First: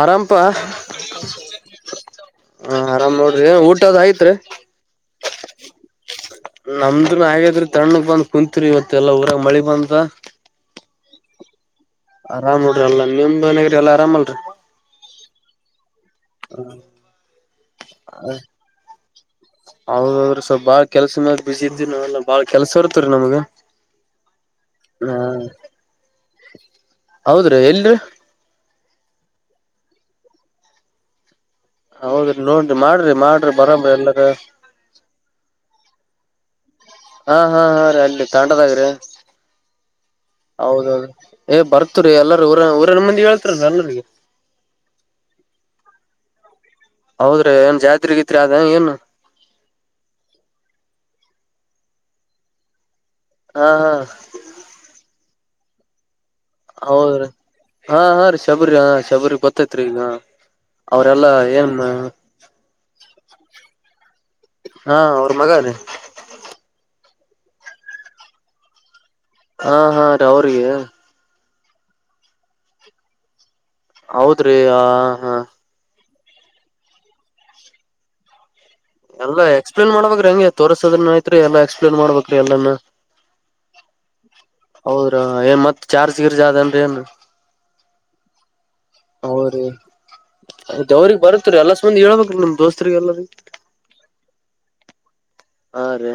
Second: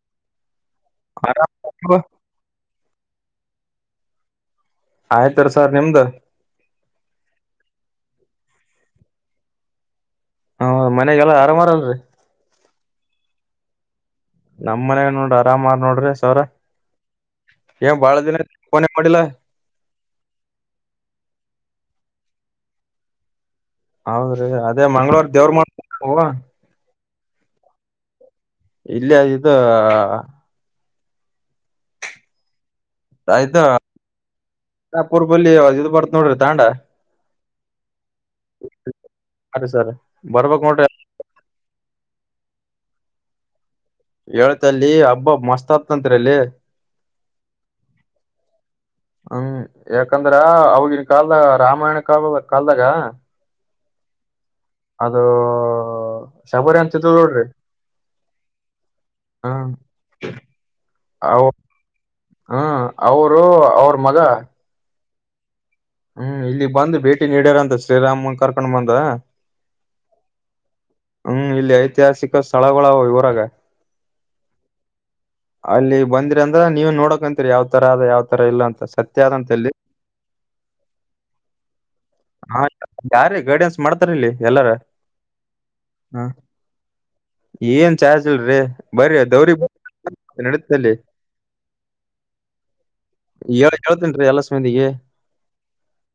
ಆರಾಮಪ ಆರಾಮ ಅ ಏನ ಊಟದ ಆಯತ್ರಿ ಆಯ್ತರಿ ಸರ್ ನಿಮ್ದ್ ನಮ್ದನು ಹಾಗಾದ್ರ ತಣ್ಣಗ್ ಬಂದ್ ಕುಂತರು ಇವತ್ತು ಎಲ್ಲ ಊರಾಗ ಮಳಿ ಬಂದ ಹ ಮನೆಾಗಲ್ಲಾ ಆರಾಮಾರಲ್ರರಿ ಆರಾಮ್ ನೋಡ್ರ ಅಲ್ಲ ನಿಮ್ದ್ನಗ್ರರಿ ಎಲ್ಲ ಆರಾಮಲ್ ನಮ್ ಮನಾಗ ನೋಡ್ರಿ ಆರಾಮ ನೋಡ್ರಿ ಸಾವ್ರ ಏನ್ ಬಾಳ ದಿನಿಲ್ಲ ಹೌದೌದ್ರೀ ಸ್ವಲ್ಪ ಬಾಳ್ ಕೆಲ್ಸ ಮ್ಯಾಗ ಬಸಿ ಇದ್ದೀರಿ ನಾವೆಲ್ಲ ಬಾಳ್ ಕೆಲ್ಸ ಇತ್ ರೀ ನಮಗ ಹೌದ್ರೀ ಅದೇ ಮಂಗ್ಗಳವಾರ ದೇವ್ರ ಮಾಡವಾ ಹೌದ್ರೀ ಎಲ್ರಿ ಇಲ್ಲ ಇದು ಹೌದ್ರಿ ನೋನ್ಿ ಮಾಡ್ರಿ ಮಾಡ್ರಿ ಆಯ್ತ ಬರ್ರ ಎಲ್ಲಾರ ನೋಡಿರ್ತಾಂಡಾ ಹಾ ಹಾ ಹಾ ರೀ ಅಲ್ಲಿ ತಂಡದಾಗಿ್ರೀ ಅರಿ ಸರ್ ಬರ್ಬಕ್ ನೋಡ್ರಿ ಹೌದೌದು ಏ ಬರ್ತತ್ರಿ ಎಲ್ಲಾರ ಊರ ಊರನ ಮಂದಿ ಹೇಳ್ತಾರಲ್ಲ ಎಲ್ಲರಿಗ ಹೇಳ್ತ ಅಲ್ಲಿ ಹಬ್ಬ ಮಸ್ತ್ ಆತ್ತ್ರಿ ಅಲ್ಲಿ ಹೌದ್ರಿ ಏನ್ ಜಾ್ರಗಿತ್ರಿ ಅದ ಏನು ಹ್ಮ ಯಾಕಂದ್ರ ಅವಗನ್ ಕಾಲ್ದ ರಾಮಾಯಣ ಕಾಲಲ್ ಕಲ್ದಾಗ ಹಾ ಹಾ ಹ್ಮ ಹೌದೀ ಹಾ ಹಾ ರೀ ಶಬರಿ ಹ ಶಬರಿ ಹ್ಮ್ ಗೊತ್ತೈತ್ರಿ ಈಗ ಅವರೆಲ್ಲಾ ಏನ್ ಹ್ಮ ಅವರು ಅವ್ರ ಮಗ ಹಾ ಅವ್ರ ಮಗ ಅದೆೇ ಹ್ಮ್ ಇಲ್ಲಿ ಬಂದು ಭೇಟಿ ನೀ್ಯಾರ ಅಂತ ಶ್ರೀರಾಮನ್ ಕರ್ಕೊಂಡ್ ಬಂದ ಹಾ ಹಾ ರ ಅವ್ರಿಗೆ ಹ್ಮ್ ಇಲ್ಲಿ ಐತಿಹಾಸಿಕ ಸ್ಥಳಗಳು ಇವರಾಗ ಹೌದ್ರಿ ಆ ಹಾ ಅ್ರ ನೀವು ನೋಡಕಂತೀರಿ ಯಾವ ತರ ಅದ ಯಾವ ತರ ಇಲ್ಲ ಅಂತ ಸತ್ಯ ಎಲ್ಲ ಅದಂತ ಅಲ್ಲಿ ಎಕ್ಸ್ಪ್ಲೇನ್ ಮಾಡಬೇಕಾಗ್ರ ಹೆಂಗೆ ತೋರ್ಸೋದನ ಐತ್ ಎಕ್ಪ್ಲನ್ ಏನ್ ಮಾಡ್ಬೇಕ್ರಿ ಹಾ ಎಲ್ಲಮ್ಮ ಯಾರೀ ಗೈಡೆನ್ಸ್ ಮಾಡ್ತಾರ ಇಲ್ಲಿ ಎಲ್ಲಾರ ಹೌದ್ರಾ ಏನ್ ಮತ್ ಚಾರ್ಜ್ ಹ ಗಿರ್ಜ್ ಅದನ್ರಿ ಏನ್ ಏನ್ ಚಾರ್ಜ್ಲ್ರಿ ಬರಿ ದೌರಿ ಹೌದ್ರಿ ನಡತಲ್ಲಿ ಅವ್ರಿಗೆ ಬರುತ್ರಿ ಎಲ್ಲಸ್ ಮಂದಿ ಹೇಳ್ಬೇಕ್ರಿ ನಿಮ್ ದೋಸ್ತ್ರಿಗ್ ಎಲ್ಲರಿ ಳ್ ಕೇಳ್ತೇನ್ೀ ಅಲಸ್್ಮಂದಿಗೆ ಹಾ ರ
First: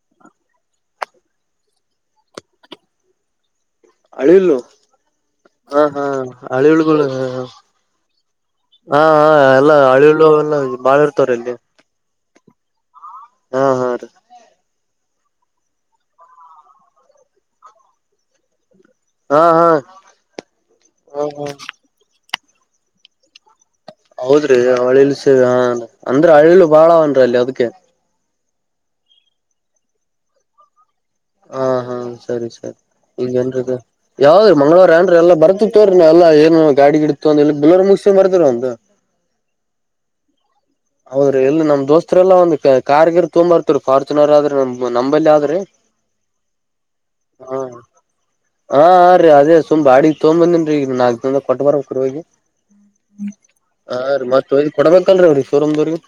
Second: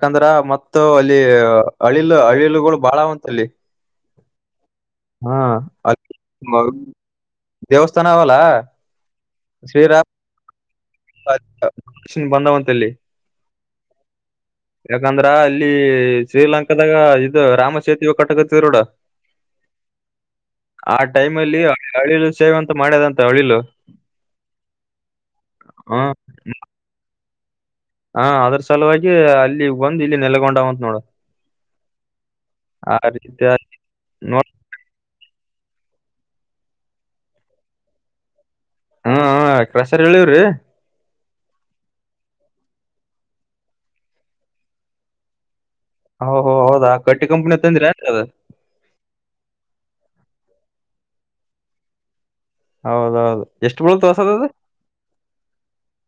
ಯಾಕಂದ್ರ ಮತ್ತ ಅಲ್ಲಿ ಅಳಿಲು ಅಳಿಲುಗಳು ಬಾಳಾವಂತ ಅಲ್ಲಿ ಹಳಿಯಲ್ಲು ಹಾ ಹಾ ಹಳಿಯಳ ಹ ದೇವಸ್ಥಾನ ಅವಲ್ಲ ಹಾ ಹ ಎಲ್ಲ ಶ್ರೀರಾಮ ಹಳಿಳ್ಳು ಎಲ್ಲ ಬಾಳ ಇರ್ತವ್ರ ಇಲ್ಲಿ ಬಂದವಂತಲ್ಲಿ ಹಾ ಹಾ ರೀ ಯಾಂದ್ರ ಅಲ್ಲಿ ಶ್ರೀಲಂಕಾದಾಗ ಇದು ರಾಮಚೇತ ಕಟಕ ತಿರುೋಡ ಹಾ ಹಾ ಆ ಹಾ ಹಾ ಟೈಮಲ್ಲಿ ಹಳಿಲು ಸೇವ್ ಅಂತ ಮಾಡ್ಯದಂತ ಹಳಿಲು ಹೌದ್ರಿ ಅಳಿಲು ಸೇವೆ ಹಾ ಹ ಅಂದ್ರ ಹಳಿಲು ಬಾಳ ಅವನ್ರೀ ಅಲ್ಲಿ ಅದಕ್ಕೆ ಹಾ ಅದ್ರ ಸಲುವಾಗಿ ಅಲ್ಲಿ ಬಂದು್ ಇಲ್ಲಿ ನೆಲಗೊಂಡ ಅವತ್ ನೋಡ ಹ ಹಾ ಸರಿ ಸರಿ ಆ ರೀತಿ ಈಗಏನ್ರದು ನೋಡ್ ಯಾವ್ದ್ರೀ ಮಂಗ್ಗಳವಾರ ಏನ್ೀ ಎಲ್ಲ ಬರ್ತ ಇ ಅಲ್ಲ ಏನು ಗಾಡಿಿಡತ ಅ ಎ ಬಿಲರ್ರು ಮುಗಿಸಿ ಮರ್ತಾರ ಒಂದು ಹಾ ಕಸರ್ ಹೇಳಿವವ್ರಿ ಹೌದ್ರಿ ಇಲ್ಲಿ ನಮ್ ದೋಸ್ತರೆ ಎಲ್ಲಾ ಒಂದ ಕಾರ್ಗಿರ್ ತುಂಬ ಇರ್ತ್ರ ಫಾರ್ಚುನರ್ ಆದ್ರೆ ನಮ ನಂಬಲ್ಲಿ ಆದ್ರಿ ಹೋ ಹೌದಾ ಕಟ್ಟಿ ಹ ಕಂಪನಿ ತಂದ್ರಿ ಅದ ಹಾ ರೀ ಅದೇ ಸುಮ್ ಭಾಡಿ ತೊಂಬಂದಿನ್ ರ ಈಗ ನಾಲ್ಕಕ್ ದ ಕೊಟ್ಟ ಬರ ಕುರ್ವಾಗಿಿ ಹೌದೌದು ಎಷ್ಟು ಹಾ ಬೀಳ್ತು ರೀ ಹೊಸದದು ಮತ್ತ ಕೊಡ್ಬೇಕಲ್ರೀ ಅವ್ರಿ ಶೋರೂಮ ದವ್ರಿಗೆ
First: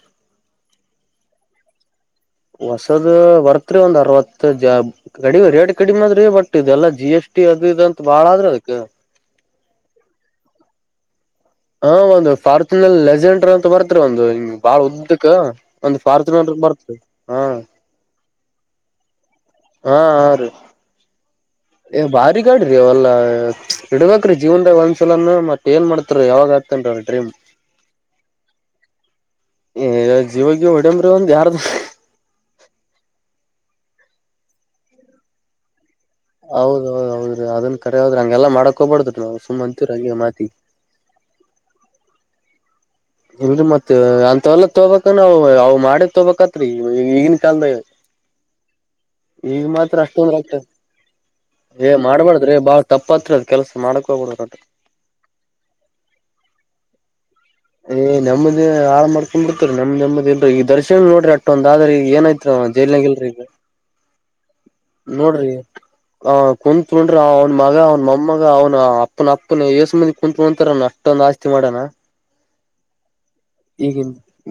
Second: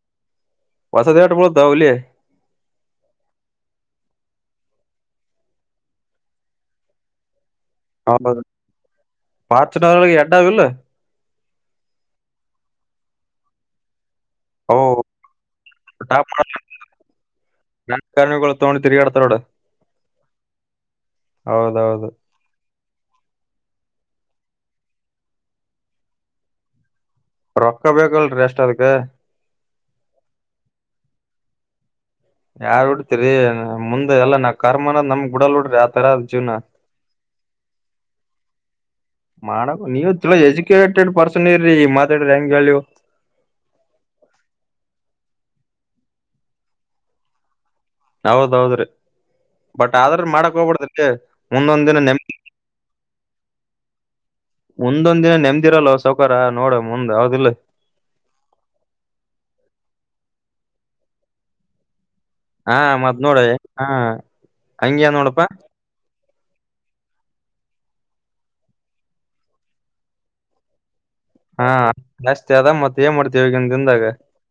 ಹೊಸದ ಎಟ್ ಬೀಳ್ತಾವ ಹುಲಿ ಹೊಸದ ಬರ್ತ್ರಿ ಒಂದ್ ಅರವತ್ತು ಕಡಿಮೆ ರೇಟ್ ಕಡಿಮೆ ಆದ್ರೆ ಬಟ್ ಇದೆಲ್ಲ ಜಿ ಎಸ್ ಟಿ ಹಟ್ಟಿ ಅದಂತ ಬಾಳ ಹೌದೌದು ಆದ್ರೆ ಅದಕ್ಕ ಫಾರ್ಚುನರ್ ಒಳಗೆ ಎಡ್ ಅವಿಲ್ಲ ಹಾ ಒಂದು ಫಾರ್ಥನ್ಲ್ಲಿ ಲೆಜೆಂಡರ್ ಅಂತ ಬರ್ತ್ರಿ ಒಂದು ಹ್ಮ ಬಾಳ ಅವು ಉದ್ದಕ್ ಒಂದ್ ಟಾಪ್ ಫಾರ್ಚುನ ಬರ್ತ ಹಾ ರಾಜಕಾರಣಿಗಳು ತಗೊಂಡು ತಿರ್ಗಾಡ್ತಾರ ನೋಡ ಹಾ ಹ ರ ಹೌದೌದು ಬಾರಿ ಗಾಡ್ರಿ ಅವಲ್ಲಾ ಇಡಬೇಕ್ರೀವದ ಒಂದ್ಲನ ಮತ್ತ ಏನ್ ಮಾಡತಾರರಿ ಯಾವಾಗ ಆತೇನ್ೀ ರೊಕ್ಕ ಬೇಕಲ್ರಿ ಎಷ್ಟ ಅದ್ಕ ಜೀವಾಗ ಹೊಡಂಬ್ರಿ ಒಂದು್ ಯಾರ್ದ ಯಾರ್ ಉಡ್ತಿರಿ ಮುಂದೆ ಎಲ್ಲ ನಾ ಕರ್ಮ ಅನ ನಮಗ್ ಗುಡಲ್ ಉಡ್ರಿ ಹೌದೌದ್ ಹೌದ್ರೀ ಅದನ್ ಕಡೆ ಹೋದ್ರಿ ಹಂಗೆಲ್ಲ ಮಾಡಕ್ ಹ್ಬಾರಡ್ದ ನಾವು ಸುಮ್ಮ್ ಅಂತೀ ಹಂಗೆ ಮಾತಿ ಡ್ ಪರ್ಸನ್ ಇ ರರಿ ಮಾತಾಡ್ರಂಗ ವ್ಯಾಲ್ಯೂ ಇಲ್ರಿ ಮತ್ತತ್ ಅಂತ ಎಲ್ಲ ತೋಬಕ ಅವ್ ಮಾಡೇ ತೊಬಬೇಕತ್ರಿ ಈಗನ್ ಕಾಲದ ಹೌದೌದ್ರಿ ಈಗ ಮಾತ್ರ ಅಷ್ಟೊಂದ್ರ ಆಗ್ತದೆ ಮುಂದೊಂದ್ ಏ ದಿನ ನೆಮ್ ಮಾಡ್ಬಾರ್ದ್ರೆ ಬಾಳ ತಪ್ಪ ಹತ್ರ ಅದ ಕೆಲ್ಸ ಮಾಡ್ಕೋುದು ಕೂಡು ಮುಂದೊಂದ ದಿನ ನೆಮ್ದಿರಲ್ವ ಸೌಕಾರ ನೋಡ ಮುಂದ್ ಯಾವದಿಲ್ಲ ಏ್ ನಮ್ಮ್ದದೇ ಹಾಳ ಮಾಡ್ಕೊಂಡ್ ಬಿಡ್ತರಿ ನಮ್ದ ನೆಮ್ಮದಿನ್ೀ ಈಗ ದರ್ಶನ್ ನೋಡ್ರಿ ಅಷ್ಟೊಂದ್್ರ ಈ ಏ ಹಾ ಮತ್ ಜೈಲನಾಗಲ್ರೀ ನೋಡ ಇದು ಹಾ ಹಂಗೆ ನೋಡಪಾ ನೋಡ್ರಿ ಆ ಕುಂತ್ ಕೂಂಡ್ರುಅವನ ಮಗ ಅವ್ನ ಮೊಮ್ಮಗ ಅವ್ನ ಅಪ್ಪನ ಅಪ್ಪನ ಏಸಂದಿ ಕುತ್ಕಂತಾರಣ ಮಟ್ಟೊಂದು ಆಸ್ತಿ ಹಾ ಮಾಡೋಣ ಜಾಸ್ತಿ ಅದ ಮತ್ ಏನ್ ಮಾಡ್ತೀವಿ ಈಗಿನ್ ಈಗ ದಿನದಾಗ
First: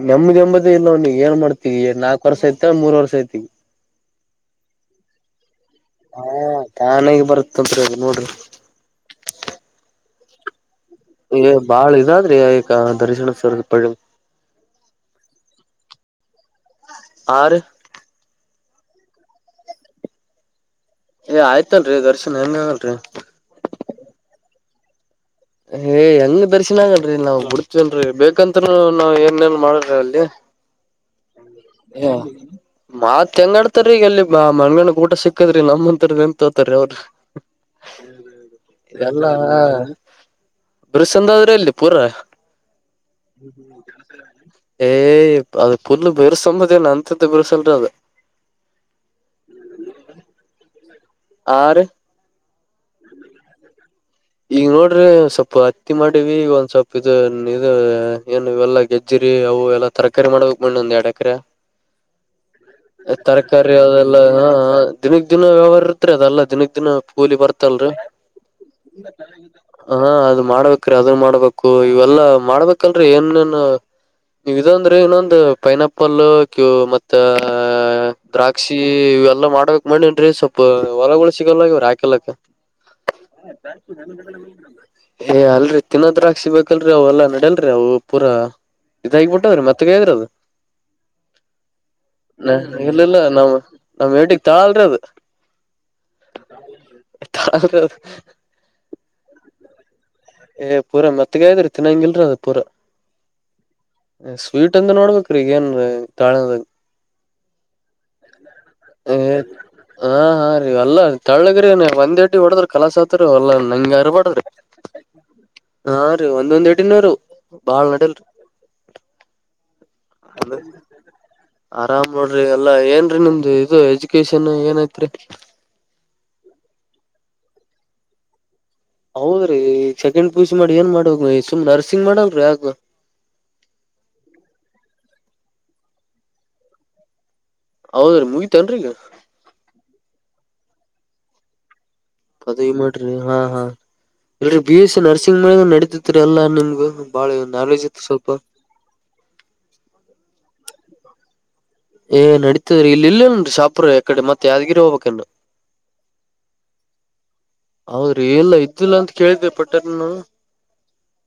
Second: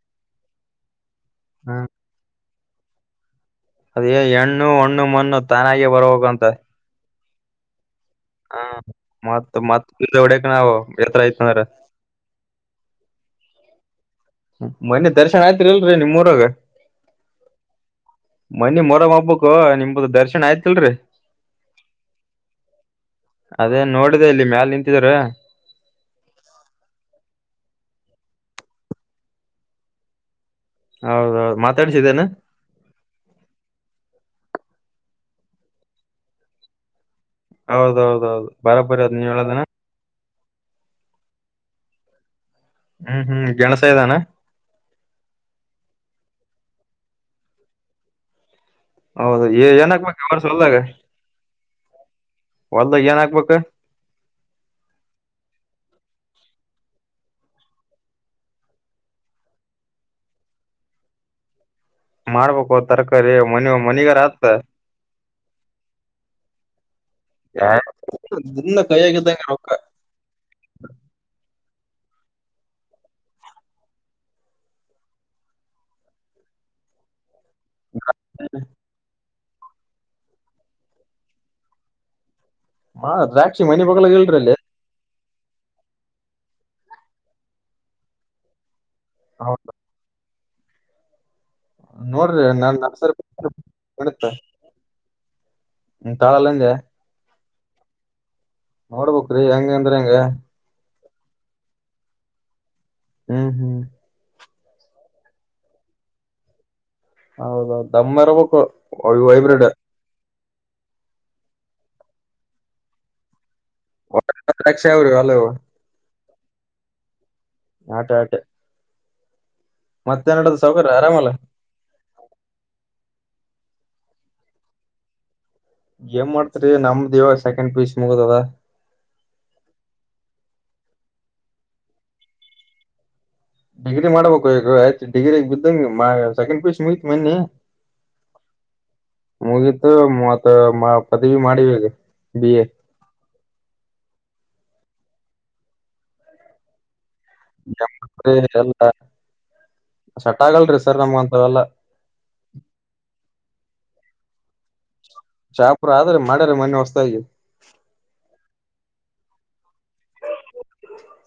ನೆಮ್ಮದಿ ಎಂಬತಿ ಇಲ್ಲವ ಏನ್ ಹಾ ಮಾಡ್ತೀವಿ ನಾಲ್ಕು ವರ್ಷ ಆ ಮೂರುವರ್ಷ ಐತಿಗೆ ಅದೇ ಹೆಣ್ಣು ಒಣ್ಣುಮಣ್ಣು ತಾನಾಗೇ ಬರ್ಬೇಕು ಅಂತ ತಗ ನೋರಿ ಹಾ ಮ ಮತ್ತವಡಕ ನಾವು ಎತ್ರ ಐತಂದ್ರ ಬಾಳ ಇದಾದ್ರಿ ಈಕ ದರ್ಶನ ಸರಿದಿ ಪಡೆಯಲು ಮನೆ ದರ್ಶನ್ ಆಯ್ತ್ರಿ ಇಲ್ರರಿ ನಿಮ್ಮಊರಾಗ ಆರು ಮನಿ ಮೊರ ಹೋಗ್ಬೇಕು ನಿಮ್ದ ದರ್ಶನ್ ಆಯ್ತು ಅಲ್ಲೆ ಏ ಆಯ್ತಲ್ರರಿ ದರ್ಶನ್ ಹೆಂಗ ಆಗಲ್ರಿ ಅದೇ ನೋಡಿದೆ ಇಲ್ಲಿ ಮ್ಯಾಲ ನಿಂತಿದಾರ ಏ ಹೆಂಗ್ ದರ್ಶನ್ ಆಗನ್ ನಾವವು ಮುಡ್ತವೇನ್ರಿ ಬೇಕಂತೂ ನಾವ್ ಏನ್ೇನ್ ಮಾಡ್ರಿ ಅಲ್ಲಿ ಹೌದೌದು ಹ ಮಾತಾಡ್ಸಿದ್ದೇನ ಮಾತ್ ಹೆಂಗಾಡ್ತಾರ ಈಗ ಅಲ್ಲಿ ಮಂಗನ ಊಟ ಸಿಕ್ಕದ್ರಿ ನಮ್ಮಂತರ ನೆನಪುತೋತಾರ ಅವ್ರರು ಹೌದೌದೌದು ಬರಾಬರಿ ಅದ್ ನೀವ್ ಇದೆಲ್ಲಾ ಹೇಳದನ ಬರುಸಂದಾದ್ರೆ ಪೂರ ಹ್ಮ್ ಹ್ಮ್ ಗೆಣಸ ಇದಾನ ಏ ಅಪ್ಪ ಬೇರೆಸಮ್ಮದ ಏನ ಅಂತ್ದ ಬರ್ಸಲ್ರ ಅದು ಹೌದು ಏನಕ್ಬೇಕ ಅವಾರ ಸಲ್ದಾಗ ಆ ರೀ ಹೊಲ್ದ ಏನ್ ಹಕ್ಬೇಕ ಈಗ ನೋಡ್ರಿ ಒ ಸ್ವಲ್ಪ ಹತ್ತಿ ಮಾಡಿವಿ ಈಗ ಒಂದ್ ಸ್ವಲ್ಪ್ ಇದು ಇ ಏನು ಇವೆಲ್ಲ ಗೆಜ್ಜಿ ಅವು ಎಲ್ಲಾ ತರಕಾರಿ ಮಾಡ್ಬೇಕು ಮಣ್ಣಿ ಒಂದ್ ಎರಡ ಎಕರೆ ಮಾಡ್ಬ ತರಕಾರಿ ಅದೆಲ್ಲಾ ಹ ದಿನಕ್ ದಿನ ವ್ಯವಹಾರ ಇತ್ರಿ ಅದಲ್ಲಾ ದಿನಕ್ ದಿನ ಕೂಲಿ ಬರ್ತ ಇತ್ತಲ್ರರಿ ಹ ಹಾ ಅದು ಮಾಡ್ಬೇಕ್ರೀ ಅದನ್ ಮಾಡ್ಬೇಕ ಇವೆಲ್ಲಾ ಮಾಡ್ಬೇಕಲ್ರರಿ ಏನೇನ್ ನೀವ ಇದಂದ್ರೆ ಇನ್ನೊಂದು ಪೈನಾಪಲ್ ಕ್ಯೂ ಮತ್ತ ಆ ದ್ರಾಕ್ಷಿ ಇವೆಲ್ಲ ಮಾಡ ಆಕ್ ಮಾಡಿ ಅನ್ರಿ ಸ್ವಲ್ಪ ಹೊಲಗಳು ಸಿಗಲ್ಲ ಇವ್ ಹಾಕಲ್ಲಕ್ಕ ಹ ರಾಕ್ಷ [inaudible] ಏ ಅಲ್ರರಿ ತಿನ್ನೋದ್ರಾಕ್ಸಬೇಕಲ್ರರಿ ಅವವು ಎಲ್ಲಾನಡಲ್ರಿ ಅವು ಪೂರಾ ಇದಗಬ ಬಿಟ್ಟದ್ರೀ ಹೌದು ಮತ್ತೆೇದ್ರ ಅದು ನೋಡ್ರಿ ನಾ ನಸ ಇಲ್ಲಿಲ್ಲ ನಾವ್ ನಮ್ ನತ್ತ ಏಟಿಗ್ ತಾಳ್ರಿ ಅದು ಹ್ಮ ಕಳಲ್ಲ ಅದೇ ಹ ಹೌದು ನೋಡ್ಬುಕ್ ರಿ ಹೆಂಗ ಅಂದ್ರ ಹೆಂಗಗೆ ಏ ಪೂರಾ ಮತ್ತಗ್ರ ತಿನ್ನಂಗಲ್ರ ಅದ ಪೂರಾ ಹ್ಮ್ ಹ್ಮ್ ವೀಟ್ ಅಂದ ನೋಡ್ಬೇಕ್ರೀಗಏನ್ ತಾಳೆದ ಹೌದೌ ದಮ್ಮರ್ ಬು ವೈಬ್ರಿಡ್ ಎಲ್ಲ ತಳ್ಳಗ್ರ ಒಂದ್ ಎಟ್ ಹೊಡದ್ರ ಕಲಸ ಹತ್ ಅಲ್ಲ ನಂಗ ಯಾರ ಬಡದ್ರಿ ದ್ರಾಕ್ಷಿ ಅವ್ರಿ ಅಲ್ಲ ಇವು ಹಾ ರೀ ಒಂದೊಂದ್ ಎಟಿನರು ಬಾಳ್ ಆಟ ನಟಲ್ರಿ ಆಟ ಮತ್ತೇನ್ ಅ ನಡದದ ಸಾವ್ಕಾರ ಆರಾಮಲ್ಲ ಆರಾಮ್ ನೋಡ್ರಿ ಎಲ್ಲಾ ಏನ್ರೀ ನಿಮ್ದ ದು ಇದು ಎಜುಕೇಶನ್ ಏನಐತ್ರಿ ಏನ್ ಮಾಡ್ತ್ರಿ ನಮ್ದ್ ಇವಾಗ ಸೆಕೆಂಡ್ ಪೀಸ್ ಮುಗುದದ ಹೌದ್ರಿ ಸೆಕೆಂಡ್ ಪೂಸಿ ಮಾಡಿ ಏನ್ ಮಾಡ ಸುಮ್ ನರ್ಸಿಂಗ್ ಮಾಡಲ್ೀ ಆಗ ಡಿಗ್ರಿ ಮಾಡ್ಬೇಕು ಈಗ ಆಯ್ತತ್ ಡಿಗ್ರಿಗ್ ಬಿದ್ದಂಗಗೆ ಸೆಕೆಂಡ್ ಪಿಯುಸಿ ಮುಗತಿ ಮನ್ನಿ ಹೌದರಿ ಮುಗಿತನರಿ ಈಗ ಮ ಮತ್ತ ಪದವಿ ಮಾಡಿವಗ ಪದವಿ ಮಾಡ್ರಿ ಹಾ ಹಾ ಇಲ್ರಿ ಬಿ ಎಸ್ ಸಿ ನರ್ಸಿಂಗ್ ಮ ನಡಿತತ್ರಿ ಎಲ್ಲಾ ನಿಮಗ ಎಲ್ಲ ಸಟ್ ಆಗಲ್ರಿ ಸರ್ ನಮ್ಮಂತ್ರ ಎಲ್ಲಾ ಏ ನಡೀತದ್ರೀ ಇಲ್ಲಿ ಇಲ್ಲೇನ್ ಶಾಪ್ರ ಯಕಡೆತ್ತತ್ ಯಾವಾದಗಿರಿ ಹೋಗಬಬೇಕ ಶಾಪುರ ಆದ್ರಿ ಮಾಡ್ಯಾರ ಮೊನ್ನೆ ಹೊಸ್ದಾಗಿ ಅವ್ರ ಎಲ್ಲ ಇತಿಲ್ಲ ಅಂತ ಕೇಳಿದೆ ಪಟ್ಟಾರನು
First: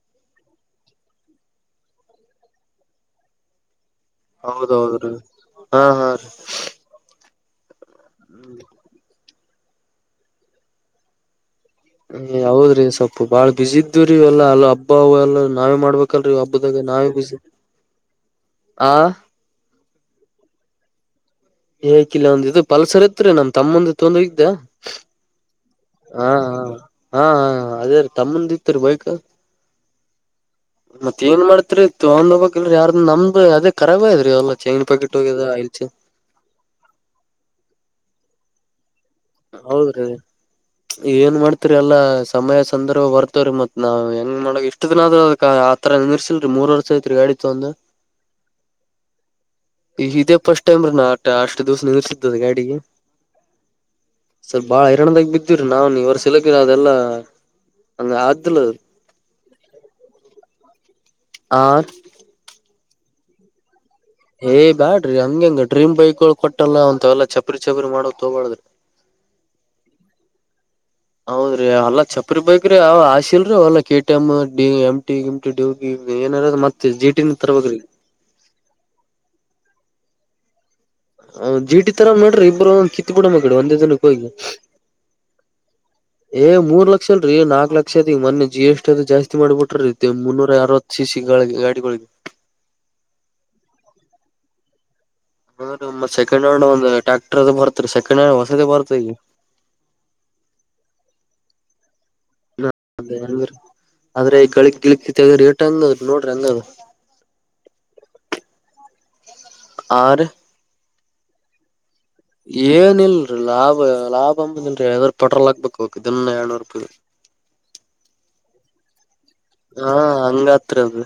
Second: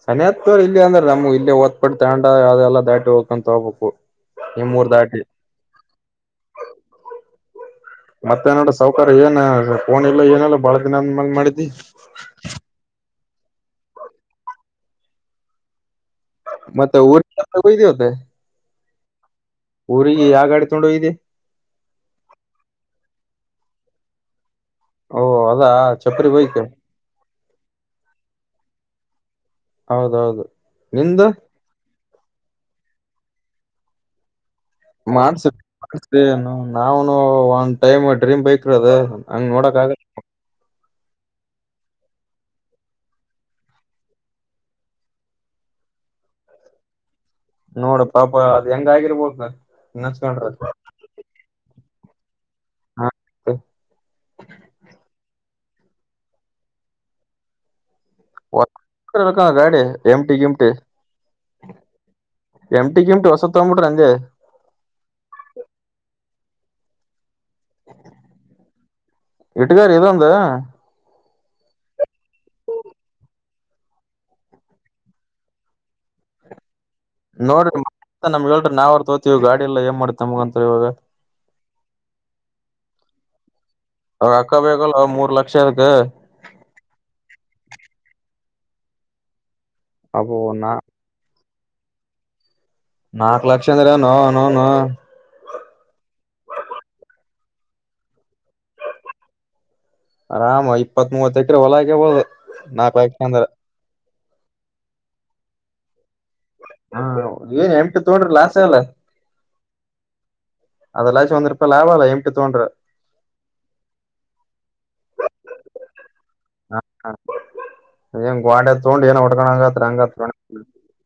ಸನಹತ್ ಇಲ್ಲಿ ಅಂದ್ರೆ ನಮ್ಗೆ ಇಲ್ಲಿ ಒದ್ಪಟ್ಟ ತಂಡ ಅದೆಲ್ಲಾ ದಾಟಿ ಹೋಗ್ಂತ ಹೋಗ್ಬೇಕು ನಿಮ್ಮೂರ್ ಹೌದೌದ್ರೀ ದಾಟಿ ಹಾ ಹಾ ರೀ ಮತ್ತೆ ನೋಡ್ರ ಸೌಕಾರ ಏನೋ ಇ ಏನಲ್ಲ ಬಾಳ ದಿನ ಅಂದ ಮೇಾಲ ಮಾಡಿದ್ದಿ ಹೌದ್ರೀ ಸೊಪ್ಪು ಬಾಳ ಬಿಸಿ ಇದು ರೀ ಎಲ್ಲ ಅ ಹಬ್ಬ ಎಲ್ಲ ನಾವೇ ಮಾಡ್ಬೇಕ ಲ್ ರ ಆಬದಾಗ ನಾ ಮತ್ತೆ ಕುಸ ಊರಿಗೆ ಹೋಗಿದಿ ಇವತ್ತ ಆಾ ಊರಿಗೆ ಯಾವ ಅಡಿ ತೊಂಡು ಹೋಗದೆ ತಮ್ಮಂದೆ ತೊಂದ ಇ್ದಾ ಓ ಅದಾ ಹ ಚಪ್ರಿ ಬೈಕ್ ಹ ಹ ಹ ಹ ಅದೇ ತಮ್ಮಂದ ಇತ್ರಿ ಬೈಕ್ ಹೌದೌದು ಮತ್ತ ನಿಂದ ಏನ್ ಮಾಡ್ತರಿ ಇತ್ತು ಒಂದೋಗ ಯಾರ ನಮ್ದ ಅ ರಬ ಅದ್ರೀ ಅವಲ್ಲ ಚೈನ್ ಪಾಕಿಟ್ ಹೋಗದ ಇಲ್ಚ ನಾವನು ಒನ್ ಟೈಮ್ ಡ್ರೀಮ್ ಬೈಕ್ ಇರೋದು ಹಂಗ್ ನೋಡಕ್ ಆಗ ಹೌದ್ರಿ ಏನ್ ಮಾಡ್ತರಿ ಎಲ್ಲಾ ಸಮಯ ಸಂದರ್ಭ ಬರ್ತವ್ರೀ ಮತ್ ನಾವ್ ಹೆಂಗ್ ಮಾಡ ಇಷ್ಟ ದಿನ ಆದ್ರ ಅದ ತರ ನಿರ್ಸಲ್ ಮೂರು ವರ್ಷದ ತಿರುಗಾ ನೋಡ ಪಾಪ ಅದು ಹೆಂಗ ಆಗಿರ್ಬೋದು ಈ ಇದೇ ಪಫಸ್ಟ್ ಟೈಮ್ ರ ನಾ ಅಷ್ಟ ದಿವಸ ನಿರ್ಸಿದ್ದ ಗಾಡಿಗೆ ನೆನ್ಸ್ಕೊಂಡ್ರ ಸ್ವಲ್ಪ ಬಾಳ ಹರಾಣದಾಗ ಬಿತ್ತು ಹ ನಾವವು ನೀ ಇವ ಸಿಲಕಿನ ಅದೆಲ್ಲಾ ಹಂಗ ಆ್ದಲ ಹ ಗಾಡೆ ಎಮಟಿ ಗಿಮಟೆ ಆ ಎಂಟಿ ಎಂಟ ಹೊಸತ್ತಂಬಟ್ರ ಏ ಬಾಡ್ರಿ ಹಂಗಂಗ ಡ್ರೀಮ್ ಬೈಕ್ ಗಳು ಕೊಟ್ಟಲ್ಲ ಅಂತವೆಲ್ಲ ಚಪ್ಪ ಚಪರಿ ಚಬರಿ ಮಾಡೋದು ಹಗಳದ್ರ ಇಟ್ಗಾರಿ ಇದೊಂದು ಹೌದ್ರಿ ಅಲ್ಲ ಚಪರಿ ಬೈಕ್ರಿ ಆಶಿಲ್ರಿ ಅವಲ್ಲಾ ಕೆಟಿ ಎಮ್ ಡಿ ಎಮ್ ಟ ಗಮಟಿ ಡಿವಿ ಏನಿರೋ ಮತ್ತೆ ಜಿ ಟಿ ನ ನೋಡ್ರಿ ತರ್ಬೇಕ್ರಿ ನಮ್ಗೆ ಹೇಳರಿ ನಾವ್ರ ತೋತೀವಿ ಗಾಡಿ ಎಲ್ಲ ಏನ್ ಮಾಡಿತ್ ನಮಗ ಅಂತ ಇವಾಗ ಜೀಟಿ ತರ ನೋರಿ ಇಬ್ರು ಕಿತ್ ಬಿಡ ಮಗಡೆ ಒಂದೇ ಹೋಗಿ ಅವಾಗ ಅಕ್ಕ ಬೇಕಲ್ಲ ಮೂರ್ ಲಕ್ಷ ಅದಕ್ ಏ ಮೂರ್ ಲಕ್ಷ ಅಲ್ರರಿ ನಾಕ ಲಕ್ಷ ಮೊನ್ನೆ ಜಿ ಎಸ್ ಟಿ ಅದು ಜಾಸ್ತಿ ಮಾಡಿಬಿಟ್ರ ಅಬೋ ಮುನ್ನೂರ ನಾ ಅರವತ್ತು ಸಿ ಸಿಗಳಿಗೆ ಗಾಡಿಗಳಿಗೆ ಹಾನ ತ್ ಸೆಕೆಂಡ್ ಹ್ಯಾಂಡ್ ಒಂದ್ ಟ್ಯಾಕ್ಟರ್ ಅದ ಬರ್ತ ಸೆಕೆಂಡ್ ಹ್ಯಾಂಡ್ ಹೊಸದೇ ಬರ್ತ್ ಈಗ ಆರಾಮ ಇಪ್ಪತ್ ಮೂವತ್ ಎಕರೆ ಹೊಲಗ ಹೋದು ನಾಕ ಅದ ಎಕರೆ ಅಂದ್ರ ಹೆಂಗ್ರ ಆದ್ರೆ ಗಗಳಿಗ್ ಗಿ ರೇಟ್ಂಗ ಹ ಏನ್ ಎಂಟು ತೋಡ್ರಿ ಲಾಸ್ ಅಲ್ಲ ಆ ಅದೆಲ್ಲಚು ಒಂದ್ರಪ ಲಾಭವಾಲ ಏನಲ್ರೀ ಲಾಭ ಲಾಭ ಅಂಬುದಲ್ರಿ ಯಾವದಾರರು ಪಟ್ರೋಲ್ ಹಾಕ್ಬೇಕು ಹೋಗ ಹ ಹ ಏನ್ ಗ್ವಾಡ ತಗೊಂಡು ಏನ ಹಾ ಹಂಗತ್ರದ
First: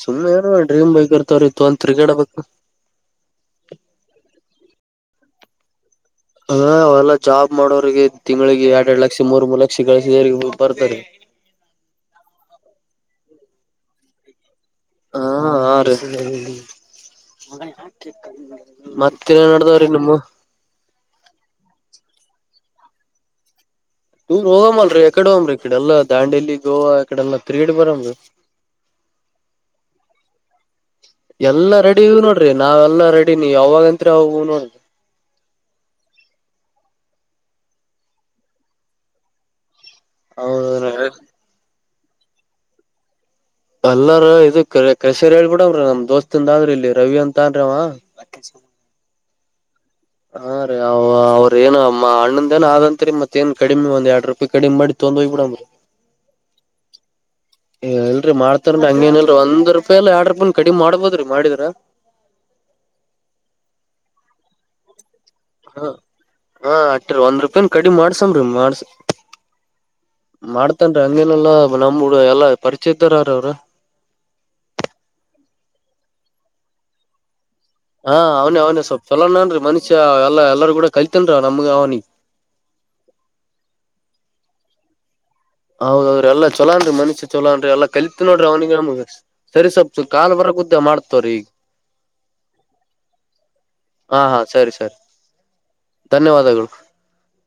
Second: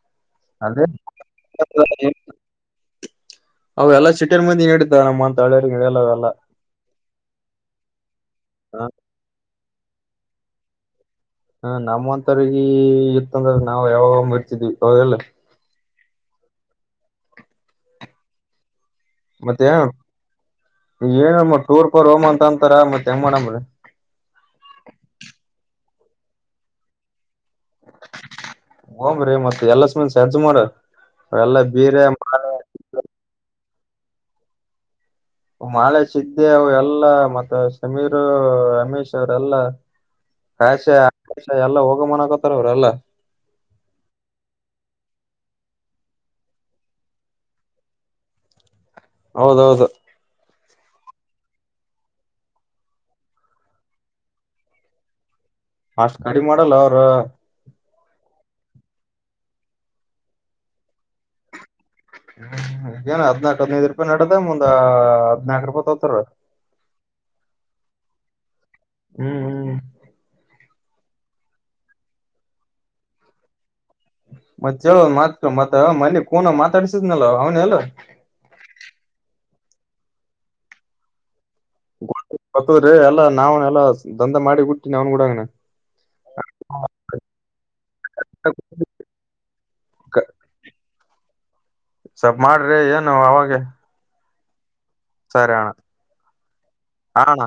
ಸುಮ್ಮ್ನೆ ಏನು ಅದೇ ಡ್ರೀಮ್ ಬೈಕ್ ಇರ್ತವ್ರ ಇತ್ತು ಒಂದ ತಿರಿಗೇಡಬೇಕು ಅವ ಎಲ್ಲ ಸಿಟಿರ್ ಮಂದಿ ನಡಿದ್ದ ನಮ್ಮಂತ ಹಳಿಯಲ್ಲಲ್ಲ ಹ ಅವಲ್ಲಾ ಜಾಬ್ ಮಾಡೋರರಿಗೆ ತಿಂಗಳಳಿಗೆ ಹಾ ಎರಡ್ ಎರಡು ಲಕ್ಷ ಮೂರ್ ಮೂರು ಲಕ್ಷ ಪಕ್ಷಿ ಕಳಸಿದರಿಗೆ ಬರ್ತಾರೆ ಹ ನಮ್ಮ ಒಂತವರಿಗ ಇತ್ತಂದ್ರ ನಾವವು ಯಾವ ಮಡ್ತಿದ್ವಿ ಹಾ ಹ ರ ಮತ್ತೆ ಮತ್ತಿನನ ಏನ್ ಅನಮ್ಮ ಪ್ಪರ್ ಹೋಮ ಅಂತ ಅಂತಾರ ಮತ್ತೆ ಮರ್ ಟೂರ್ ಹೋಗಮಲ್ರಿ ಯಕಡೆ ಹೋಗಮ್ರಿ ಈ ಕಡೆ ಎಲ್ಲಾ ದಾಂಡೇಲಿ ಗೋವಾ ಇಕಡೆಲ್ಲ ತೀರಗಡೆ ಬರದು ಹೋಮ್ರಿ ಮತ್ತೆ ಎಲ್ಲ ಸುಮ್ಮನೆ ಸಜ್ಜ ಮಾಡ ಎಲ್ಲಾ ರೆಡಿ ನೋಡ್ರಿ ನಾವೆಲ್ಲಾ ರೆಡಿ ನೀ ಯಾವಾಗತ್ತ್ರ ಅವು ನೋಡುದು ಮಾಳೆ ಸಿದ್ದೆ ಅವ ಎಲ್ಲಾ ಮತ್ತೆ ಸಮೀರ್ ರಮೇಶ್ ಅವರೆೆಲ್ಲಾ ಹೌದ್ರೀ ಕಷೆ ಆ ಎಲ್ಲ ಹೋಗ ಮನಕೋತಾರ ಅವ್ರ ಎಲ್ಲ ಅಲ್ಲಾರ ಇದು ಕಸೇರಿ ಹೇಳ್ಬಿಡವ್ರ ನಮ್ ದೋಸ್ತಂದ ಅಂದ್ರಿ ಇಲ್ಲಿ ರವಿ ಅಂತ ಅನ್ ಹೌದೌದು ಹಾ ರೀ ಅವ ಅವ್ರ ಏ ಅಣ್ಣಂದನ ಆದಂಂತರಿ ಮತ್ತೇಏನ್ ಕಡಿಮೆ ಒಂದ್ ಎರಡು ರೂಪಾಯಿ ಕಡಿಮ ಮಾಡ ತೊ್ ಹೋಗ್ಬ ಬಿಡಂದ್ರರಿ ಅಷ್ಟ ಕಡಿಮ ಮಾಡಲ್ಲ ಅವ್ರ ಏ ಇಲ್ರರಿ ಮಾಡ್ತಾರ ಹಂಗೇನಲ್ರಿ ಒ ರೂಪಾಯಿ ಅಾ ಎರಡ್ ರೂಪಾಯನ್ ಕಡಿಮ ಮಾಡ್ಬೋದ್ರಿ ಮಾಡಿದ್ರ ಹ್ಮ್ ಏನ ಹದನಾಲ್ಕು ಹದನೈದು ರೂಪಾಯಿ ನಡದೆ ಮುಂದ ಹದ್ನಾಕ್ ರೂಪಾಯಿ ಹ ತೋತಾರ ಹ ಅರ ಒಂದ್ ರೂಪಾಯನ್ ಕಡಿ ಮಾಡ್ಸನ್ ಮಾಡ್ಸ ಹ್ಮ್ ಹ್ಮ್ ಮಾಡ್ತನ್ ಹಂಗೇನೆಲ್ಲಾ ನಮ್ ಎಲ್ಲಾ ಪರಿಚಯಿತರರ ಅವ್ರ ಮತ್ತ ಚಲೋ ಮಾತ ಮಾತ ಮನೆ ಕನ ಮಾತಾಡಿಸ ನಲ ಹಾ ಅವ್ನ ಅವ್ನ ಸ್ವಲ್ಪ್ ಚಛಲೋ ನನ್ ಮನುಷ್ಯ ಎಲ್ಲ ಎಲ್ಲಾರೂ ಕೂಡ ಕಲ್ತನ್ರೀ ಅವ ಗ ಗತದ್ರಿ ಎಲ್ಲಾ ನಾವನ್ ಎಲ್ಲಾ ದಂಧೆ ಮಾಡಿ ಗುಟ್ಟೀ ಅವ್ನ್ ಗೂಡಗನ ಹೌದೌ್ರ ಎಲ್ಲಾ ಚೊಲಾನ ಮನುಷ್ಯ ಚಲಾನ್ ಎಲ್ಲಾ ಕಲತ್ ನೋಡ್ರಿ ಅವ್ನಿಗೆಮ ಸರಿ ಸವಲ್ಪ್ ಕಾಲ್ ಬರ ಗುದ್ದ ಮಾಡ್ತವ್ರ ಈಗ ಸ್ವಪ್ ಮಾಡ್ರಿ ಏನು ಅವಾಗ ಹಾ ಹಾ ಸರಿ ಸರ್ ಸರಿಯಣ ಆಣ